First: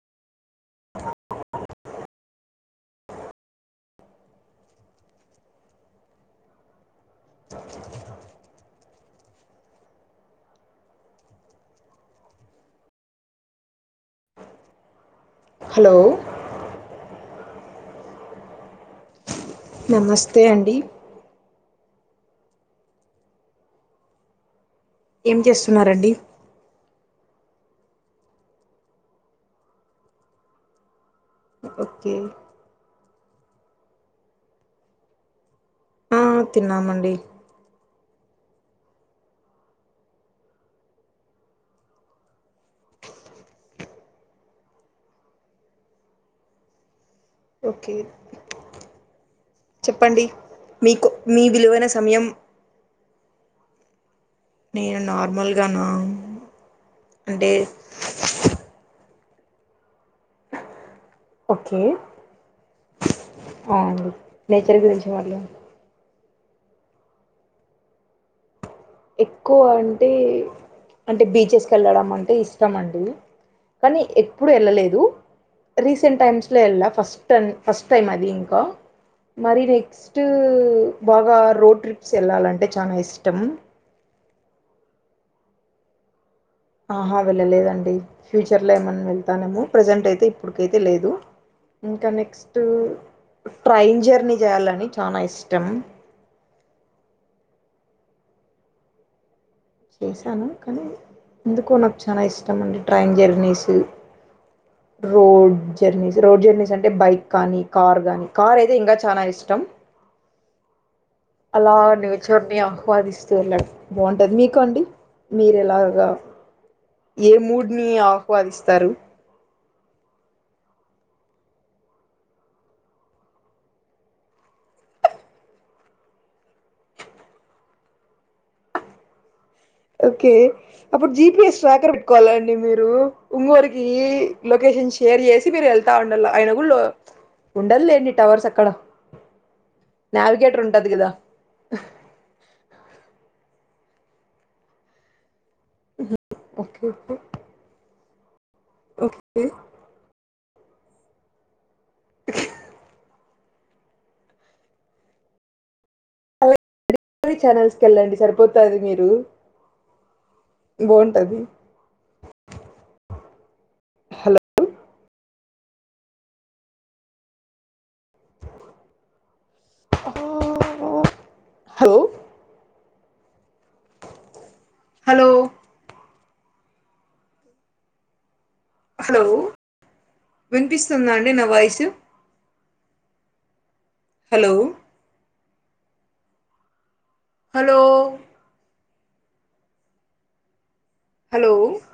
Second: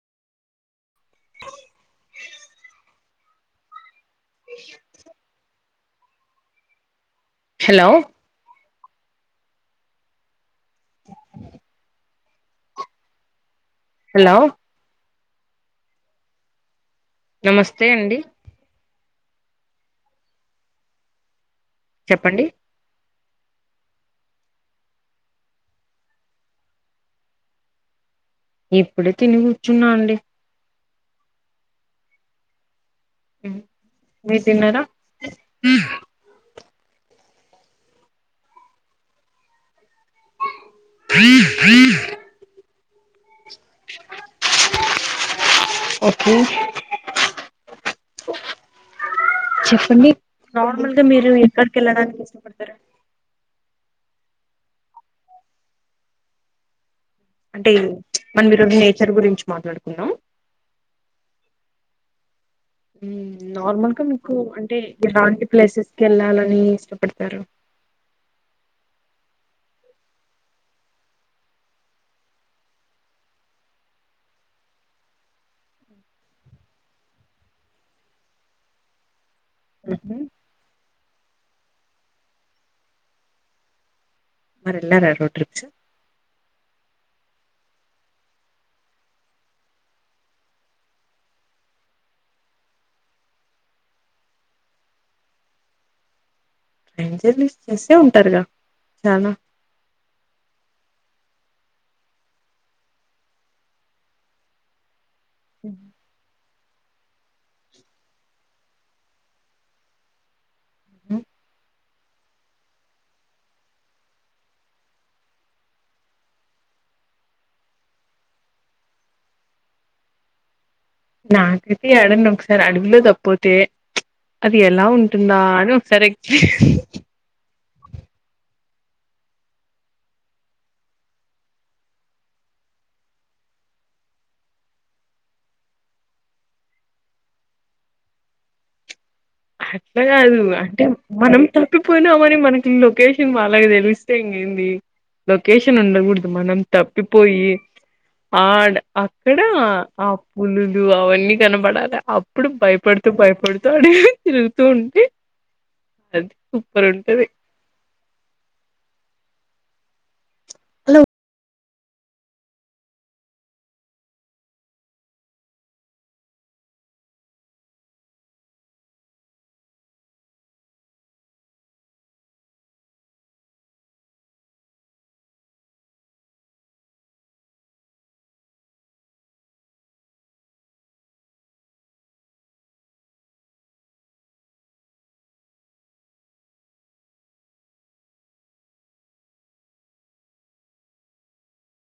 విష hello hello hello నమస్తే అండి. నమస్తే అండి. చెప్పండి ఏం చేస్తున్నారండి? ఇప్పుడే తిని కూర్చున్నా అండి. ఓకె మీరు తిన్నారా? ఆ తిన్నామండి. ఒకే ఓకే చెప్పండి నార్మల్ గా మీకు మీరు మీ ఎక్కడికి విలువైన వెళ్ళడానికి సమయం ఇష్టపడతారు నేను నార్మల్గా నా అంటే మనం ఈరోజు నేచర్ గురించి మాట్లాడుకుందాం ఓకే మ్ ఆ నార్మల్గా అండి మీకు అంటే నేచర్ గురించి ఎలాంటి మాట్లాడు ప్లేసెస్ కేళ్ళాలని ఇష్టపడతారు ఎక్కువ అంటే అంటే బీచెస్క్ కే ల్లడం అంటే ఇష్టం అండి కానీ ఎప్పుడు వెళ్ళలేదు రీసెంట్ టైమ్స్ లో ఎళ్ళ ఫస్ట్ టన్ ఫస్ట్ టైం అది ఇంక మరి నెక్స్ట్ బాగా రోడ్ ట్రిప్స్ వెళ్ళాలంటే చానా ఇష్టం మరి ఎళ్ళర రోడ్ ట్రిప్స్ ఆహా వెళ్ళలేదండి ఫ్యూచర్లో ఏమైన్నా వెళ్తానేమో ప్రజెంట్ అయితే ఇప్పుటికైతే లేదు ఇంకా నెక్స్ట్ ట్రైన్ జర్నీ చేయాలని చానా ఇష్టం ట్రైన్ జర్నీ చేసే ఉంటారుగా చాలా చేసను కనీ ఎందుకో నాకు చాల ఇష్టం అండి train journeys road journeys road journeys అంటే బైక్ కానీ కార్ గానీ కార్ అయితే ఇంకా చానా ఇష్టం మ్ అలా నేచర్ ని ఆహ్వాదిస్తూ వెళ్ళడం బాగుంటది మీ కండి మీరు ఎలాగా ఏ మూడ్ని ఆహ్వాదిస్తారు నాకైతే యడన్న ఒకసారి అడవిలో తప్పోతే అది ఎలా ఉంటుందా అని ఒకసారి ఏక్ ఓకే అప్పుడు జిపిఎస్ ట్రాకర్ పెట్టుకోవాలండి మీరు ఇంగోరికి లొకేషన్ షే షేర్ చేసి మీరు వెళ్తా ఉండాల ఆయన కూడా ఉండద్ లెండి టవర్స్ అక్కడ అట్ల కాదు నావిగేటర్ అంటే ఉంటది కదా మనం త ప్పిపోయినామని మనకి లొకేషన్ వాళ్లకు తెలిస్తే ఇంగ ఏంది లొకేషన్ ఉండకూడదు మనం ఓకే తప్పిపోయి ఆడ్ అక్కడ ఓకే ఆ పులులు అవన్నీ కనపడాలి అప్పుడు భయపడుతూ భయపడుతూ ఆడి తిరుగుతూ ఉంటే అది అలా సూపర్ ఉంటది డిస్కవరీ ఛానల్స్కి వెళ్ళండి సరిపోతాది మీరు బాగుంటది హలో హలో హలో హలో వినిపిస్తుందా అండి నా వాయిసు హలో హలో హలో